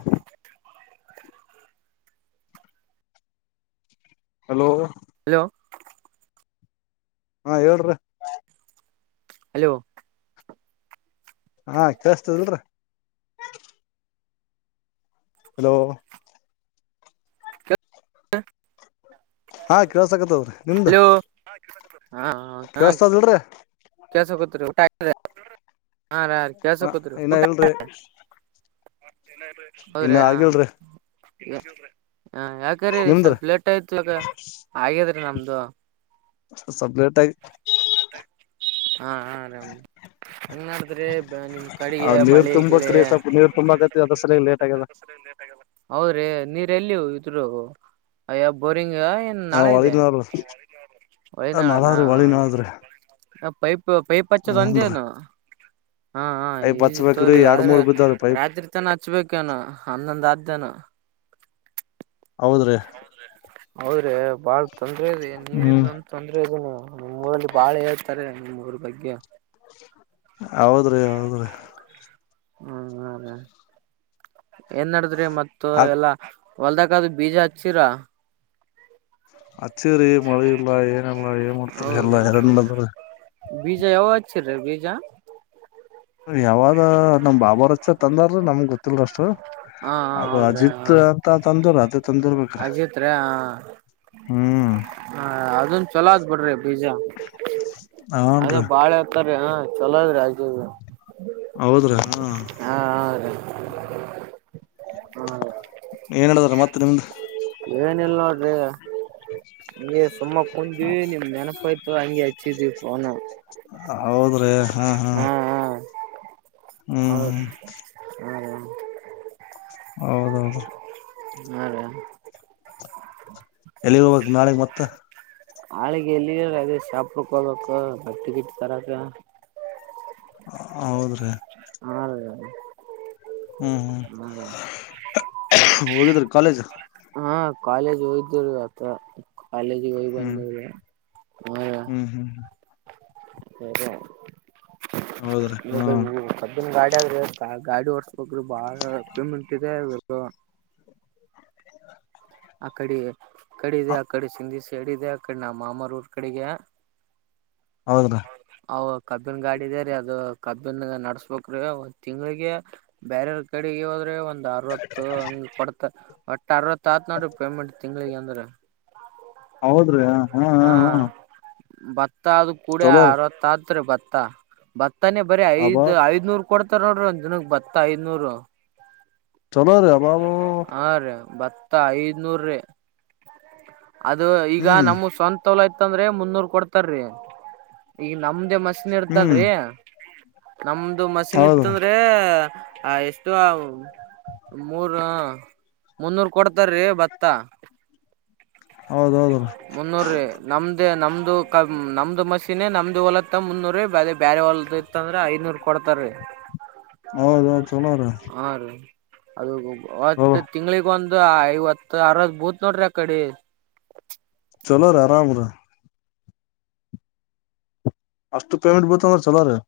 ಹ hello hello ಹಾ ಹೇಳ್ರಿ. ಹಲೋ ಹಾ ಕೇೇಳಸ್ತದಲ್ರ. ಹಲೋ ಹಾ ಕೆಲಸ್ ಆಕತ್ದ್ರಿ ನಿಮ್ದ. ಹಲೋ ಕೇೇಳಸ್ತದಲ್ರೀ ಕೇಳಿಸಕತ್ರಿ ಊಟ ಆಯಿತ್ರಿ ಹಾ ರ ರೀ ಹ ಕೆಸಕೂತ್ರು ಇನ್ನ ಊಟ. ಇಲ್ರಿ ಹೌದ್ರಿ. ಇನ್ನ ಆಗಿಲ್ರಿ ಹ ಯಾಕ್ರೀ ನಿಮ್ದ್ರಿ ಸ್ವಲ್ಪ ಲೇಟ್ ಆಯ್ತು ಅಗ ಹಾಗಗ್ಯಾದ್ರಿ ನಮ್ದು. ಸ್ವಲ್ಪ ಲೇಟಾಗಿ ಹಾ ಆರಾಮ್ ಏನ್ ಮಾಡಡ್ತ್ರೀ ನಿಮ್ ಕಡೆಗೆ ನೀರ್ ಮಳೆ ಗಿಳೆ. ತುಂಬಕ್ರಿ ಸ್ವಲ್ಪ ನೀರ್ ತುಂಬಾಕತಿ ಅದ್ರ ಸಲ ಲೇಟ್ ಆಗ್ಯದ ಹೌದ್ರಿ ನೀರ್ ಎಲ್ಲಿ ಇದ್ರು ಅಯ್ಯ ಬೋರಿಂಗ್. ಏ ಹ ನಾಳ ಹೊಳಿ ಇದೆ ಒಳನಾಳನಾ. ನಳಾದ್ರಿ ಹೊಳಿ ನಳದ್ರಿ ಆ ಪೈಪ್ ಪೈಪ್ ಹಚ್ಚೋದು ಹೂನ್ರಿ ಒಂದೇನು. ಹಾ ಪೈಪ್ ಈಜಿ ಹಚ್ಬೇಕ್ರಿ ತೋರಿ ಎರಡ್ ಆದ್ರೆ ಮೂರ್ ಬಿದ್ದಾವ್ರಿ ಪೈಪ್ ರಾತ್ರಿ ತನ ಹಚ್ಬೇಕನು ಹನ್ನೊಂದ ಆದ್ದನು. ಹೌದ ರೀ. ಹೌದ್ರೆ ಬಾಳ್ ತೊಂದ್ರ ಇದೆ ಹ್ಮ್ ನೀರಿಂದು ಒಂದು ತೊಂದ್ರೆ ಇದದೆ ನೀ ಮ್ಮ್ ಊರಲ್ಲಿ ಬಾಳ ಹೇಳ್ತಾರೆ ನಿಮ್ಮ್ ಊರ ಬಗ್ಗೆ. ಹೌದ್ರಿ ಹೌದ್ರಿ. ಹ ಹ ರಿ. ಏನ್ ನಡದ್ರಿ ಮತ್ ಆ ಎಲ್ಲಾ ಹೊಲ್ದಕ್ಕಾದ ಬೀಜ ಹಚ್ಚಿರ ಹಚ್ಚಿರಿ ಮಳ ಇಲ್ಲಾ ಏನಲ್ಲಾ ಏನ್ ಮಾಡ್ತರಿ ಎಲ್ಲಾ ಎರಂಡ ಬಂದ್ರ ಬಿಜಾ ಯಾವ್ ರ ಬೀಜಾ ಯಾವಾಗ ನಮ್ ಬಾಬಾರಚ ತಂದಾರ ನಮ್ಗ್ ಗೊತ್ತಿಲ್ ಅಷ್ಟು ಹಾ ಅದು ಹೌದ್ರಿ ಹಾ ಅಜಿತ್ ಅಂತ ತಂದರ ಅದ ಅಜಿತ್ ರ ಹ ಹ್ಮ್ ಹ ಅದನ್ ಚಲೋ ಆ ಬಿಡ್ರಿ ಬೀಜ ಅದೇ ಹನ್ರಿ ಬಾಳೆ ಹತಾರೀ ಹ ಚಲೋದ್ರಿ ಅ ಹೌದ್ರೇನಾ ಹಾ ರೀ ಹಾ ಏನ್ ಹೇಳದಾರ ಮತ್ತೆ ನಿಮ್ದು ಏನ ಇಲ್ ನೋಡ್ರಿ ಹಗೆ ಸುಮ್ಮ ಕುಂದಿವವಿ ನಿಮ್ ನೆನಪು ಆಯ್ತು ಹಂಗ ಆ [unintelligible] ದವಿನ ಹೌದ್ರಿ ಹಾ ಹಾ ಹ್ಮ್ ಹೌ ಹ್ಮ್ ಹ್ಮ ಹೌದೌದ್ರಿ ಹಾ ರ ಎಲ್ಲಿರುವಾಗ ನಾಳೆಗೆ ಮತ್ತೆ ಹಾಳಿಗೆ ಎಲ್ಲಿ ಅ ಶಾಪ ಹೋಗಬೇಕ ಬಕ್ಟ್ಟ ಗಿಟ್ ತರಕ ಹೌದ್ರಿ ಹಾ ರ ಹ್ಮ್ ಹ್ಮ ಹ್ಮ್ ಹೋಗಿದ್ರಿ ಕಾಲೇಜ್ ಹಾ ಕಾಲೇಜ್ ಹಯ್ದೇವರು ಆತ್ರ ಕಾಲೇಜಿಗೆ ಹೋಗ್ ಹ್ಮ್ ಬಂದವ ಹ್ಮ್ ಹ್ಮ್ ಸದ ಹೌದ್ರಿ ಹ್ಮ ನ್ ಗಾಡಿ ಆದ್ರಿ ಗಾಡಿ ಹೊರ್ಸ್ಬೇಕ್ರಿ ಬಾಳ ಮಂಟ್ದೆ ಇ ಅ ಕಡೆ ಅ ಕಡೆ ಇದೆ ಅ ಕಡೆ ಸಿಧ ಚಡಿದೆ ಆ ಕಡೆ ನ ಮಾಮಾರ ಊರ್ ಕಡೆಗೆ ಹೌದ್ರಿ ಅವ ಕಬ್ಬಿಿನ ಗಾಡಿ ಇ ಇದದೆ ರೀ ಅದು ಕಬ್ಬಿನ್ ನಡಸ್ಬೇಕ್ರೀ ಒಂದ್ ತಿಂಗಳಿಗೆ ಬ್ಯರ ಕಡೆಗೆ ಹೋದ್ರಿ ಒಂದ ಒಂದು ಅರವತ್ತು ಹಂಗ ಕೊಡ್ತ ಒಟ್ಟ ಅರ್ವತ್ತು ಆತ್ ನೋಡ್ರಿ ಪೇಮೆಂಟ್ ತಿಂಗ್ಳಿಗೆ ಅಂದ್ರ ಹೌದ್ರಿ ಹಾ ಭತ್ತ ಅದು ಕೂಡ ಚಲೋರಿ ಅರವತ್ತ ಆದತ್ರಿ ಭತ್ತ ಭತ್ತ ತ್ತಾನೇ ಬರೀ ಅಬಾ ಐದ್ ಐದ್ನೂರ್ ಕೊಡ್ತಾರ ನೋಡ್ರಿ ಒಂದ್ ದಿನಗ್ ಬತ್ತ ಐದ್ನೂರು ಚಲೋರಿ ಅಬಾಬ ಹ ರ ಭತ್ತ ಐದ್ನೂರೀ ಅದು ಈಗ ಹ್ಮ್ ನಮ್ಮ ಸ್ವಂತ ತೋಲ ಆಯತ್ಂದ್ರೆ ಮುನ್ನೂರ್ ಕೊಡ್ತಾರಿ ಈಗ ನಮ್ದೇ ಮಸನ್ ಹ್ಮ್ ಇರ್ತಲ್ರಿ ನಮ್ದು ಮಸಿನ್ ಹೌದ್ರಿ ಇತ್ತಂದ್ರೆ ಆ ಎಷ್ಟು ಮೂರ ಮುನ್ನೂರ್ ಕೊಡ್ತಾರೀ ಭತ್ತ ಹೌದ ಹೌದು ಮುನ್ನೂರೀ ನಮ್ದ ನಮ್ದು ಕ ನಮ್ದು ಮಶೀನ್ ನಮ್ದು ಹೊಲತ್ತ ಮುನ್ನೂರೀ ಬ ಬೇರೆ ಹೊಲ್ದ ಇತ್ತ ಅಂದ್ರ ಐನೂರ್ ಕೊಡ್ತಾರೀ ಹೌದೌದು ಚಲೋರಿ ಹಾ ರೀ ಅದು ಅವತ್ತ ತಿಂಗಳಿಗ ಒಂದು ಐವತ್ತು ಆರ್ ಭೂತ್ ನೋಡ್ರಿ ಆ ಕಡೆ ಚಲೋ ರ ಆರಾಮ ರ ಅಷ್ಟು ಪೇಮೆಂಟ್ ಬತ ಸಲ್ಲ ರ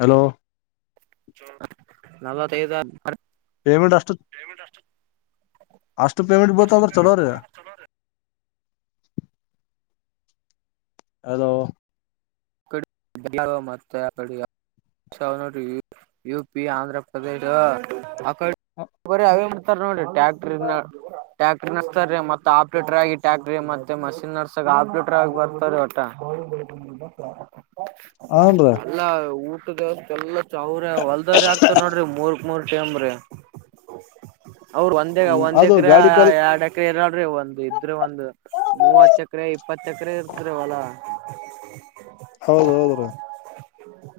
ಹಲೋ ನಲವತ್ತೈಐದು ಪೇಮೆಂಟ್ ಅಷ್ಟು ಅಷ್ಟಟು ಪೇಮಂಟ್ ಬತ ಚಲೋ ರ ಅಲೋ ಅ ಮತ್ತೆಡಿಯ ಎ ಸಾವಿರನ ಯುಪಿ ಆಂಧ್ರ ಪ್ರ್ರದೇಶ ಆ ಬರಿ ಅವೇ ಮಾಡ್ತಾರ ನೋಡಿ ಟ್ಯಾಕ್ಟ್ರ ಇ ಟ್ಯಾಕ್ಟ್ರಿ ನಡ್ಸ್ತಾರೀ ಮತ್ತೆ ಆಪ್ರೇಟರ್ ಆಗಿ ಟ್ಯಾಕ್ಟ್ರಿ ಮತ್ತೆ ಮಷಿನ್ ನಡ್ಸಾಗ ಆಪ್ರೇಟರ್ ಆಗಿ ಬರ್ತಾರ ಒಟ ಹನ್ರೀ ಎಲ್ಲ ಊಟದ ದೇವಸ್ ಎಲ್ಲ ಚ ಅವ್ರ ಹೊಲ್ದವ್ರ ಆಗ್ತಾರ ನೋಡ್ರಿ ಮೂರ್ಕ್ ಮೂರ್ ಚಮರೆ ಅವ್ರ ಒಂದೆಗ ಹ್ಮ್ ಒಂದ್ ಅದು ಎಕರೆ ಗಾಡಿ ಕಲ್ ಎರಡ್ ಎಕರೆ ಇರಲ್ಿ ಒಂದ್ ಇದ್ರ ಒಂದ್ ಮೂವತ್ ಎಕರೆ ಇಪ್ಪತ್ತ ಎಕರೆ ಇರ್ತರವಲ ಹೌದ ಹೌದ್ರ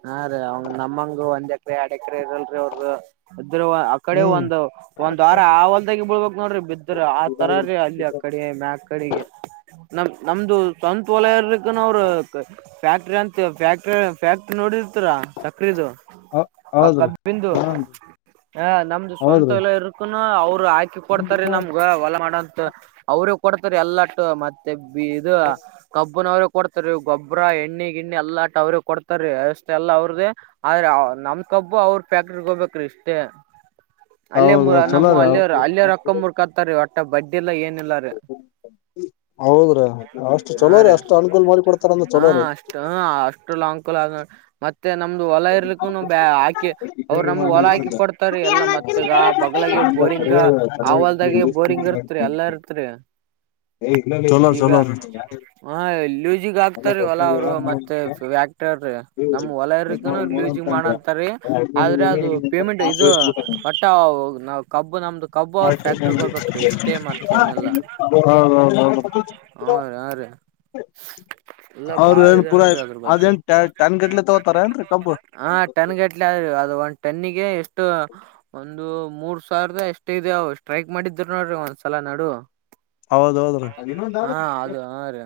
ಹಾ ರೀ ಅವಂಗ ನಮ್ಮಂಗ ಒಂದ್ ಎಕರೆ ಎರಡ್ ಎಕರೆ ಇರಲ್ರಿ ಅವರು ್ರ ಆ ಕಡೆ ಹ್ಮ್ ಒಂದು ಒಂದ್ ವಾರ ಆ ಹೊಲ್ದಾಗಿ ಬಳ್ಬೇಕು ನೋಡ್ರಿ ಬಿದ್ರ ಆ ತರರೀ ಹೌದ್ರಿ ಅಲ್ಲಿ ಆ ಕಡೆ ಮ್ಯಾ ಅ ಕಡೆಿಗೆ ನಮ ನಮ್ದು ಸಂತ ವಲಯರ್ ಅವರು ಫ್ಯಾಕ್ಟ್ರಿ ಅಂತ ಫ್ಯಾಕ್ಟ್ರಿ ಫ್ಯಾಕ್ಟ್ರಿ ನೋಡಿರ್ತರ ಸಕ್ರದು ಹ ಆ ಕಬ್ಬಿಂದು ಹ ನಮ್ದು ಸ್ವಂತ ಹೌದ್ರಿ ಎಲ್ಲ ಇರುಕ್ಕ ಅವ್ರು ಹಾಕಿ ಕೊಡ್ತಾರಿ ನಮ್ಗ ಹೊಲ ಮಾಡಂತ ಅವ್ರ ಕೊಡ್ತಾರ ಎಲ್ಲಟ್ಟು ಮತ್ತೆ ಇದು ಕಬ್ಬುನವರು ಕೊಡ್ತಾರೆ ಗೊಬ್ಬರ ಎಣ್ಣೆ ಗಿಂಡಿ ಎಲ್ಲಾ ಆ ಅವ್ರಿಗೆ ಕೊಡ್ತಾರೀ ಅಷ್ಟ ಎಲ್ಲ ಅವ್ರದೇ ಆದ್ರ ನಮ್ ಕಬ್ು ಅವ್ರ ಫ್ಯಾಕ್ಟ್ರಿಗ್ ಹೋಗ್ಬೇಕು್ರೀ ಅಷ್ಟೇ ಅಲ್ಲೇ ಹೌದ ಚಲೋ ನಮ್ಮ ರೀ ಅಲ್ಲಿ ಅಲ್ಲೇ ರೊಕ್ಕ ಮುರ್ಕತ್ತ ರ ಒಟ್ಟೆ ಬಡ್ಡಿ ಎಲ್ಲ ಏನ್ ಲ್ಲ ಹೌದ್ರಿ ಅಷ್ಟು ಹಾ ಚಲೋ ರೀ ರ ಅಷ್ಟು ಅನುಕೂಲ ಮಾಡಿ ಕೊಡ್ತಾರ ಅಂದ್ರ ಹ ಚಲೋ ರೀ ಅಷ್ಟ ಹ ಅಷ್ಟು ಲಾಂಗಕೂಲ ಮತ್ತೆ ಮತ್ತೆ ನಮ್ದು ಹೊಲ ಇರ್ಲಿಕ್ಕು ಬ ಹಾಕಿ ಅವ್ರು ನಮ್ಗೆ ಹೊಲ ಹಾಕಿ ಕೊಡ್ತಾರೆ ಎಲ್ಲಾ ಮತ್ತೆಗ ಬಲ ಬೋರಿಂಗ್ ಆವಲ್ದಾಗೆ ಬೋರಿಂಗ್ ಇರ್ತ್ರಿ ಎಲ್ಲಾ ಇರ್ತ್ರಿ ಚಲೋ ಈಗ ಚಲೋ ಹ ಎ ಲೂಸಿಗ್ ಆಗ್ತಾರೀ ಹೊಲ ಅವರು ರೀ. ಮತ್ತೆ ವ್ಯಾಕ್ಟ್ರ್ರ ನಮ್ ಹೊಲ ಅವ್ರ ೂ ಮಾಡಂತ ಆದ್ರೆ ಅದು ಪೇಮೆಂಟ್ ಇದು ಮಟ್ಟ ನ ಕಬ್ಬು ನಮ್ದು ಕಬ್ಬು ಅವ್ರ ಫ್ಯಾಕ್ಟ್ರಿ ಹಡ್ಬೇಕೀ ಎಷ್ಟೇ ಮತ್ತ ಏನೆಲ್ಲ ಹ ರೀ ಹಾ ರೀ ಎಲ್ಲ ಅವ್ರ ಬಾಳ ಏನ್ ಇದೆ ಪೂರ ನೋಡ್ರಿ ಅದ್ರ ಅದ ಬಗ್ಗೆ ನ್ ಟ್ಯಾನ್ ಗಟ್ಲೆ ತ ಹಾ ಟನ್ ಗಟ್ಲೆ ಅ ಅದು ಒಂದು ಟನ್ನಿಗೆ ಎಷ್ಟು ಒಂದು ಮೂರ್ ಸಾವಿರದ ಎಷ್ಟ ಇದೆ ಅವವು ಸ್ಟ್ರೈಳಕ್ ಮಾಡಿದ್ರ ನೋಡ್ರಿ ಒಂದ್ಸಲ ನಾಡು ಹೌದೌದ್ರೀ ಹಾ ಅದು ಹ ರೀ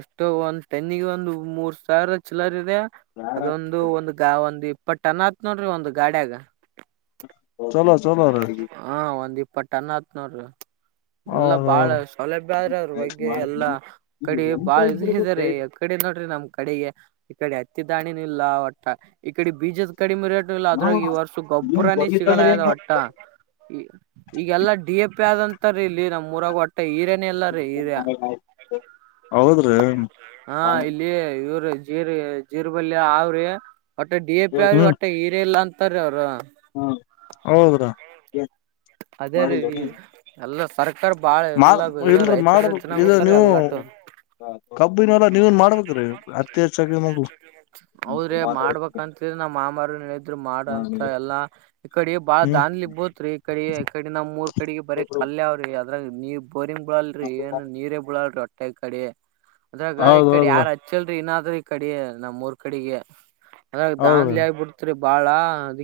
ಎಷ್ಟೋ ಒಂದ್ ತೆನ್ನಿಗೆ ಒಂದು ಮೂರ್ ಸಾವಿರ ಚಲರ್ ಇದೆ ಅದೊಂದು ಒಂದು ಗಾ ಒಂದು ಬಟ್ ಅನ್ ಆತ್ ನೋಡ್ರಿ ಒಂದು ಗಾಡಿಯಾಗ ಚಲೋ ಚಲೋ ಪ್ಪಟ್ಟನ್ನ ಹತ್ನೂರು ಎಲ್ಲ ಬಾಳ ಹೌದೌದು ಸೌಲಭ್ಯ ಆದ್ರೆ ಅದ್ರ ಬಗ್ಗೆ ಎಲ್ಲಾ ಕಡೆ ಬಾಳ ಇ ಇದ್ದಾರೆ ಯ ಈ ಕಡೆ ನೋಡ್ರಿ ನಮ್ ಕಡೆಗೆ ಈ ಕಡೆ ಹತ್ತಿ ದಾಾಣಿಿನ ಇಲ್ಲ ಒಟ್ಟ ಈ ಕಡೆ ಬೀಜದ ಕಡಿಮೆ ರೇಟ್ ಇಲ್ಲ ಅದ್ರಾಗ ಈ ವರ್ಷ ಗೊಬ್ಬರನೇ ಸಿಗಲ್ಲ ಈ ಈಗೆಲ್ಲಾ ಡಿ ಎ ಪಿ ಆದಂತರ ಇಲ್ಲಿ ನಮ್ಮ್ ಊರಾಗ ಒಟ್ಟ ಮತ್ತೆ ಹೀರೇನ ಎಲ್ಲಾರೀ ಹೀರ್ಯ ಹೌದ್ರಿ ಹಾ ಇಲ್ಲಿಯ ಇವರು ಜೀರ್ ಜೀರ್ಬಲ್ಯ ಅವ್ರಿ ಒಟ್ಟೆ ಡಿ ಎ ಪಿ ಅವ್ರಿ ಒಟ್ಟೆ ಹೀರ ಇಲ್ಲ ಅಂತಾರೀ ಅವ್ರರು ಹ ಹೋಗದ ಅದೇ ರೀ ಎಲ್ಲ ಸರ್ಕಾರ ಬಾಳ ಮಾಡ ಎಲ್ಲ ಇಲ್ರಿ ರೈತರ ಮಾಡಬ ಜೊತೆನ ಇದು ಕೂತಾರ ನೀವು ಎಲ್ಲಾಟು ಕಬ್ಬಿನವ ಹೌದ್ರಿ ಮಾಡ್ಬೇಕಂತಿದ್ರ ನಾ ಮಾಮಾರ ಹೇಳಿದರು ಮಾಡಂತ ಎಲ್ಲಾ ಈ ಕಡೆ ಬಾಳ ಹ್ಮ್ ದನ್ಲಿ ಇಗ್ಬೋತ್ ರೀ ಈ ಕಡೆಡೆ ನ ಮೂರ್ ಕಡೆ ಬರ ಕ ್ರಿ ಅದ್ರಾಗ ನೀ ಬೋರಿಂಗ್ ಬಳಲ್ರಿ ಏನು ನೀರೇ ಬಳಲ್ರಿ ಹೊಟ್ಟೆ ಕಡೆ ಅದ್ರಾಗ ಈ ಕಡೆ ಹೌದೌದು ಯಾರ್ ಹಚ್ಚಲ್ರಿ ಇನಾದ್ರ ಈ ಕಡೆ ನಮ್ೂರ್ ಕಡೆಗೆ ಅದ್ರ ಹೌದು ಹೌದು ದಾನ್ಲಿ ಆಗಿ ಬಿಡ್ತ್ರಿ ಬಾಳ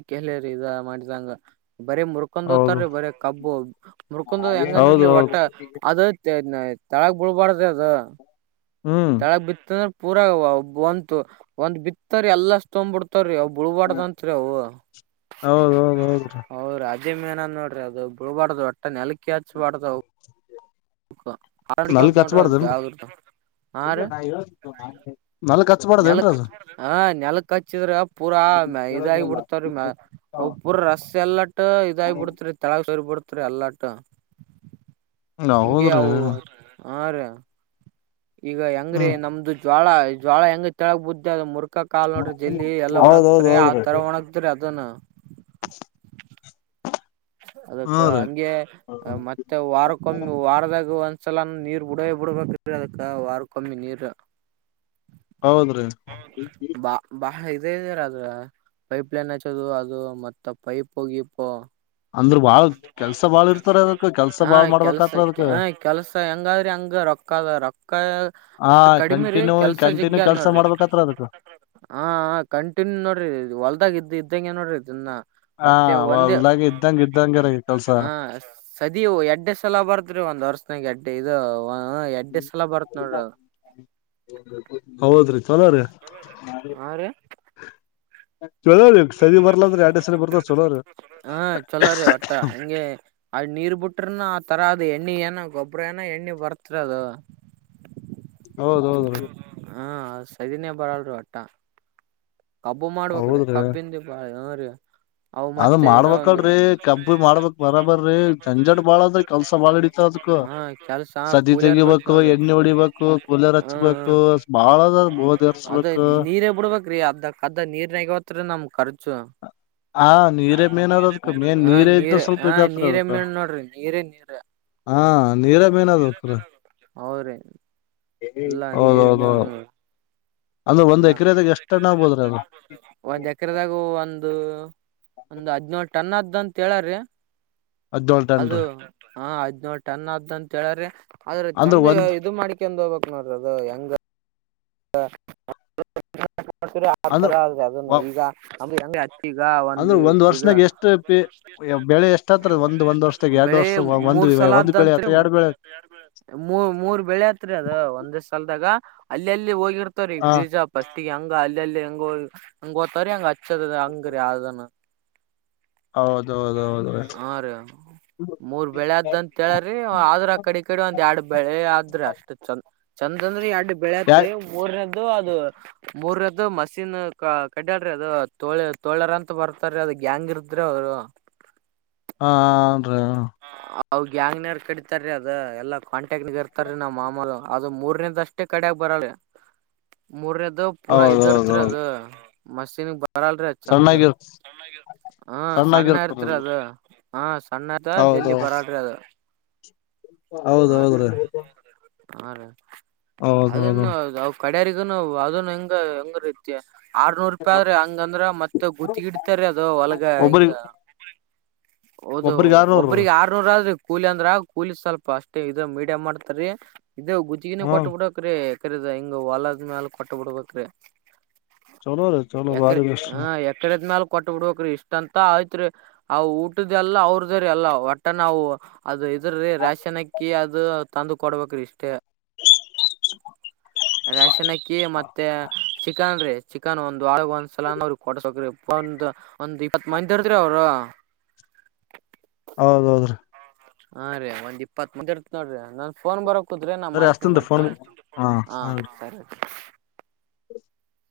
ಅಿಕ್ಕೆಲಿಯರು ಇದ ಮಾಡಿದಂಗ ಬರೀ ಮುರ್ಕೊಂಡ ಹೌದ ಹತಾರೀ ಬರೀ ಕಬ್ಬು ಮುರ್ಕೊಂಡ ಹೆಂಗನ್ ಇರ್ಲಿ ಹೌದು ಒಟ್ಟ ಅದ ತಳಗ್ ಬಿಳ್ಬಾರ್ದ ಅದು ಹ್ಮ್ ತಳಗ್ ಬಿತ್ತ ಅಂದ್ರ ಪೂರ ಒಬ್ಬ ಒಂತ ಒಂದ್ ಬಿತ್ತರಿ ಎಲ್ಲಷ್ಟ ತೊಂಬ್ಬ ಬಿಡ್ತವ್ರಿ ಒಬ್ಬ ಉಳ್ಬಡ್ದತ್ರಿ ಅವು ಹ ಹೌದ ಹೌದ ಹೌದ್ರಿ ಮದಮ್ ಏನ ನೋಡ್ರಿ ಅದು ಬಿಳ್ಬಾರಡ್ದ ಹೊಟ್ಟೆ ನೆಲಕಿ ಹಚ್ಬಾರ್ದ ಹರೋಡಕ್ಕೆ ಹೋಗ ನೋಡ್ರಿ ಅದ ಯಾವ್ದರ್ದು ನಾನ್ ಹೇಳ್ತಿ ತಗೋ ನಲ್ಚ್ಬದೇಏನ್ರ ಅದು ನೆಲ ಕಚ್ಚಿದ್ರ ಪೂರಾ ಇದಾಗಿ ಬಿಡ್ತವ್ರೀ ಅ ಪೂರ ರಸ್ ಎಲ್ಲಟ್ಟ ಇದಾಗಿ ಬಿಡತೀ ತಳಗ ಸರಿ ಬಿಿಡ್ತ ಹತ್ರಿ ಅಲ್ಲಟ ಹಂಗೆ ಹೌದ್ರಿ ಅವು ಹಾ ರೀ ಈಗ ಹೆಂಗ್ರೀ ಹ್ಮ್ ನಮ್ದು ಜ್ೋಳ ಜ್ೋಳ ಹೆಂಗ ತೆಳಗ ಬುದ್ದ ಅದ ಮುರ್ ಚಕ್ಕ ಕಾಲ್ ನೋಡ್ರಿ ಜಲ್ಲಿ ಎಲ್ಲ ಹೌದೌದ್ ಒಣಗತರಿ ಆ ಹೌದ್ರಿ ತರ ಒಣಗತ್್ರರಿ ಅದನ್ ಅದಕ್ಕ ಹಾ ರೀ ಹಂಗೆ ಮತ್ತೆ ವಾರಕ್ಕೊಮ್ಮಿ ವಾರದ್ಯಾಗಂತ ಸಲಾನ ನೀರ್ ಬಿಡ ಬಿಡ್ಬೇಕ್ರಿ ಅದಕ್ಕ ವಾರ ಕಮ್ಮಿ ನೀರ್ ಹೌದ್ರಿ ಹೌದ್ರಿ ರಿ ಭಾಳ ಭಾಳ ಅದೇ ಇದ ಅ ಪೈಪ್ ಲೈನ್ ಹಚ್ಚದು ಅದು ಮತ್ತ ಪೈಪ್ ಹೋಗಿಪ್ಪ ಅಂದ್ರ ಬಾಳ ಕೆಲ್ಸ ಬಾಳ ಇರ್ತಾರ ಅದಕ್ ಕೆಲ್ಸ ಹ ಬಾಳ್ ಕೆಲ್ಸ ಮಾಡ್ಬೇಕತ್ರ ಅದಕ್ ಹ ಕೆಲ್ಸ ಹೆಂಗಾದ್ರೆ ಹಂಗ ರೊಕ್ಕದ ರೊಕ್ಕ ಹಾ ಎಷ್ಟ್ ಕಡಿಮೆ ರೀ ಕಂಟಿನ್ಯೂ ಕೆಲ್ಸ ಜಗ್ಗಿ ಕಂಟಿನ್ಯೂ ಅದ್ ಕೆಲ್ಸ ನೋಡ್ರಿ ಮಾಡ್ಬೇಕತ್ರ ಅದಕ್ ಹಾ ಕಂಟಿನ್ಯೂ ನೋಡ್ರಿ ಹೊಲ್ದಾಗ ಇದ್ ಇದ್ದಂಗಗೆ ನೋಡ್ರಿ ಇದನ್ನ ಹ ಮತ್ತೆ ಒಂದೇ ಹೊಲ್ದಾಗ ಇದ್ದಂಗ ಇದ್ದಂಗ ಹ ಸದ ಎಡ್ಡೆ ಸಲ ಬರ್ತ್ೀ ಒಂದ್ ವರ್ಷನಾಗ ಎಡ್ಡೆ ಇದು ಹ ಎಡ್ ದ್ಸಲ ಬರುತ್ ನೋಡ್ರ ಹೌದ್ರಿ ಚಲೋ ರೀ ನೋಡ್ರಿ ಬರ್ತಾವ ಚಲೋರಿ ಹಾ ಚಲೋ ರೀ ಒಟ್ಟ ಹಂಗೆ ಆ ನೀರ್ ಬಿಟ್ಟ ಬಿಟ್ರನ ಆ ತರ ಅದು ಎಣ್ಣಿ ಏನ ಗೊಬ್ಬ್ರ ಏನೋ ಎಣ್ಣೆ ಬರ್ತ ಅದು ಹೌದೌದುೌದು ಹಾ ಸದನ್ಯ ಬರಲ್ರಿ ಹೊಟ್ಟಾ ಕಬ್ಬು ಮಾಡ್ಬ್ರೀ ಹೌದ್ರಿ ಕಬ್ಬಿಂದಿ ಬಾಳ ಹ ರೀ ಅವು ಅದ ಮತ್ತೆ ಏನೋ ಒಂದು ಮಾಡ್ಬಲ್್ರೀ ಕಬ್ಬಿ ಮಾಡ್ಬಕ್ ಬರಾಬರ್ರೀ ಜಂಜಟ್ ಬಾಳದ್ರ ಕೆಲ್ಸಾ ಬಾಳ ಹಿಡಿತ ು ಹಾ ಕೆಲ್ಸ ಸದಿ ಕೂಲಿ ಇರ್ಬೇಕ್ ತೆಗಿಬೇಕು ನೋಡ್ರಿ ಎಣ್ಣೆ ಹೊಡಿಬೇಕು ಕೂಲೆರ್ ಹಾ ಹಚ್ಬೇಕು ಬಹಳದ ಅದ ನೀರೇ ಬಿಡ್ಬ್ರೀ ಅದ ಅದ್ದ ನೀರ್ನಗವತ್ ನಾಮ್ ಖರ್ಚು ಹಾ ನೀರೇ ಮೇನ್ ಅದದಕ್ ಮೇನ್ ಹ ನೀರೇ ಇದ್ದ ನೀರ ಸ್ವಲ್ಪ ಹ ಇದತ್ರ ನೀರ ಅದಕ್ ಮೇಲೆ ನೋಡ್ರಿ ನೀರೇ ನೀರ ಹಾ ನೀರ ಮೇನ್ ಅದ ಹತ್ರತ್ರ ಹೌದ್ರಿ ಹೌದೌದ ಅಂದ್ರೆ ಇ ಒಂದ್ ಎಕರೆದಾಗ ಎಷ್ಟಣ್ಣ ಆಗ್ಬೋದ್ರಿ ಅದು ಒಂದ್ ಎಕರೆದಾಗ ಒಂದು ಒಂದು ಹದ್ಿನಳ್ು ಟನ್ ಅದಂತ ಹೇಳಾರಿ ಹದ್ನೇಳ್ ಟನ್ ಅದು ರೀ ಹ ನೋ ಟನ್ ಆದ ಅಂತ ಹೇಳ್ರಿ ಆದ್ರ ಅಂದ್ರ ಚಂದ ಒಂದ್ ಇದು ಮಾಡಕೊಂಡ್ ಹೋಗ್ಬೇಕಕ್ ನೋಡ್ರಿ ಅದು ಹೆಂಗ ಆ ಅಂದ್ರ ತರ ಆದೆ ಅದನ್ನ ಈಗ ನಮ ಈಗ ಅಂದ್ರ ಒಂದು ಒಂದ್ ಇದು ವರ್ಷನಾಗ ಎಷ್ಟು ಪಿ ಬೆಳೆ ಎಷ್ಟ ಆತ್ರ ಒಂದ್ ಒಂದ್ ವರ್ಷದಾಗ ಎರಡ್ ಬೆಳಿ ವರ್ಷ ಮೂರು ಒಂದ್ ಮೂರ್ ಸಲ ಒಂದ್ ಬೆಳೆ ಆದದಂತ್ರಿ ಆತ ಎರಡ್ ಬೆಳೆ ಮೂ ಮೂರ್ ಬೆಳೆ ಆತ್ರಿ ಅದು ಒಂದೇ ಸಲದಾಗ ಅಲ್ಲೆಲ್ಲಿ ಹೋಗಿರ್ತ್ರ ಹ ಬೀಜ ಪಫಸ್ಟ್ಿಗೆ ಹಂಗ ಅಲ್ಲೆಲ್ಲಿ ಹೆಂಗ ಹಂಗ ತಾರ ಹಂಗ ಅ ಹಂಗರಿೀ ಅದಾನ ಹೌದು ಹೌದೌದೌದು ಹೌದು ಹಾ ರಿ ಮೂರ್ ಬೆಳೆ ಆದದಂತ ಹೇಳ್ರಿ ಆದ್ರ ಆ ಕಡೆ ಕಡೆ ಒಂದ್ ಎರಡ್ ಬೆಳೆ ಆದ್ರೆ ಅಷ್ಟು ಚಂದ ಚಂದ ಅಂದ್ರ ಎರಡ್ ಯ ಬೆಳೆಹತ್ರಿ ಮೂರ್ನದದು ಅ ಮೂರದದು ಮಸೀನ್ ಕಡಲ್ೀ ಅದು ತೋಳ ತೋಳರ್ ಅಂತ ಬರ್ತಾರ ಅದು ಗ್ಯಾಂಗ್ ಹಂಗಿದ್ರೆ ಅವ್ರು ಹಾ ಹನ್ರಿ ಹ ಅವ ಗ್ಯಾಂಗ್ನ ಕಡಿತತಾರೀ ಅದ ಎಲ್ಲಾ ಕಾಂಟ್ಯಾಕ್ಟ್ಗ ಇರ್ತಾರ ರೀ ನಮ್ಮ ಮಾಮೂಲು ಅದು ಮೂರ್ನದ ಅಷ್ಟೇ ಕಡಿಯಾಗ ಬ ಬರ ಮೂರನದು ಪೂರ ಇದರ್ತ್ರಿ ಹೌದೌದೌದು ಅದು ಮಸೀನ್ ಬರಲ್ರಿ ಚಂದ ಸಣ್ಣಾಗಿರ್ ಹ ಸಣ್ಣ ಸಣ್ಣಾಗಿರ್ತದ ಇಐತ್ರಿ ಅದ ಹ ಸಣ್ಣ ಅದ ಜಲ್ಲಿ ಬರಾಡ್ರಿ ಅದು ಹೌದ ಹಾ ಹೌದದು ರೀ ಹಾ ರ ಅದನ್ನು ಅವ ಕಡ್ಯಾರಿಗನು ಅದನ್ನು ಹೆಂಗ ಹೆಂಗ ರೀತ ಆರ್ನೂರ್ ರೂಪಾಯಿ ಆದ್ರಿ ಹಂಗಂದ್ರ ಮತ್ತ ಗತ್ತಗಿಡ್ತರಿ ಅದು ಹೊಲ್ಗ ಹಿಂಗ ಒಬ್ಬ್ರಗ್ ಹೌದು ಒಬ್ಬ್ರಗ್ ಆರ್ನೂರು ಒಬ್ಬ್ರಿಗೆ ಆರ್ನೂರ ಆದ್ರೂ ಕೂಲಿ ಅಂದ್ರ ಕೂಲಿ ಸ್ವಲ್ಪ ಅಷ್ಟೇ ಇ ಮೀಡಿಯಂ ಮಾಡ್ತಾರೀ ಇ ಗುಜಗಿನ ಹ್ಮ ಕೊಟ್ಟ ಬಿಡಕ್ರೀ ಬದ ಹಿಂಗ ಹೊಲದ ಮ್ಯಾಲ ಕೊಟ್ಟ ಬಿಡ್ಬೇಕೇರೀ ಚಲೋ ರೀ ಚಲೋ ಎಕರೆ ಬಾರಿ ಬೆಸ್ಟ್ ಹ ಎಕರೆದ ನಲ್ಕು ಕೊಟ್ಟ ಬಿಡ್ಕ್ರೀ ಇಷ್ಟ ಅಂತ ಆಯ್ತ್ರಿ ಆ ಊಟದಲ್ಲ ಅವ್ರ ಅ್ರ ಅಲ್ಲ ಒಟ್ಟ ನಾವು ಅದು ಇದ್ರೀ ರೇಶನ್ಕ್ಕಿ ಅದು ತಂದು ಕೊಡ್ಬೇಕ್ರಿ ಇಷ್ಟೇ ರಶನಕ್ಕಿ ಮತ್ತೆ ಚಿಕನ್ ರೀ ಚಿಕನ್ ಒಂದು ಳಗ ಒಂದ್ಸಲಾನ ಅವ್ರಿಗೆ ಕೊಡ್ಸಕ್ರಿ ಒಂದ ಒಂದ್ ಇಪ್ಪತ್ ಮಂದರ್ತ್ ಅವ್ರ ಹೌದೌದ್ರಿ ಹಾ ರೀ ಒಂದ್ ಇಪ್ಪತ್ ಮುಂದಿ ಇರ್ತ್ ನೋಡ್ರಿ ನನ್ ಫೋನ್ ಬರಕ್ ಕುದ್ರೆ ನಾನ್ ಸರಿ ಮಾಡ್ತನ ಅಷ್ಟತನ್ ಫೋನ್ ಮತ್ತ ಹ ಹಾ ಸರಿ [inaudible]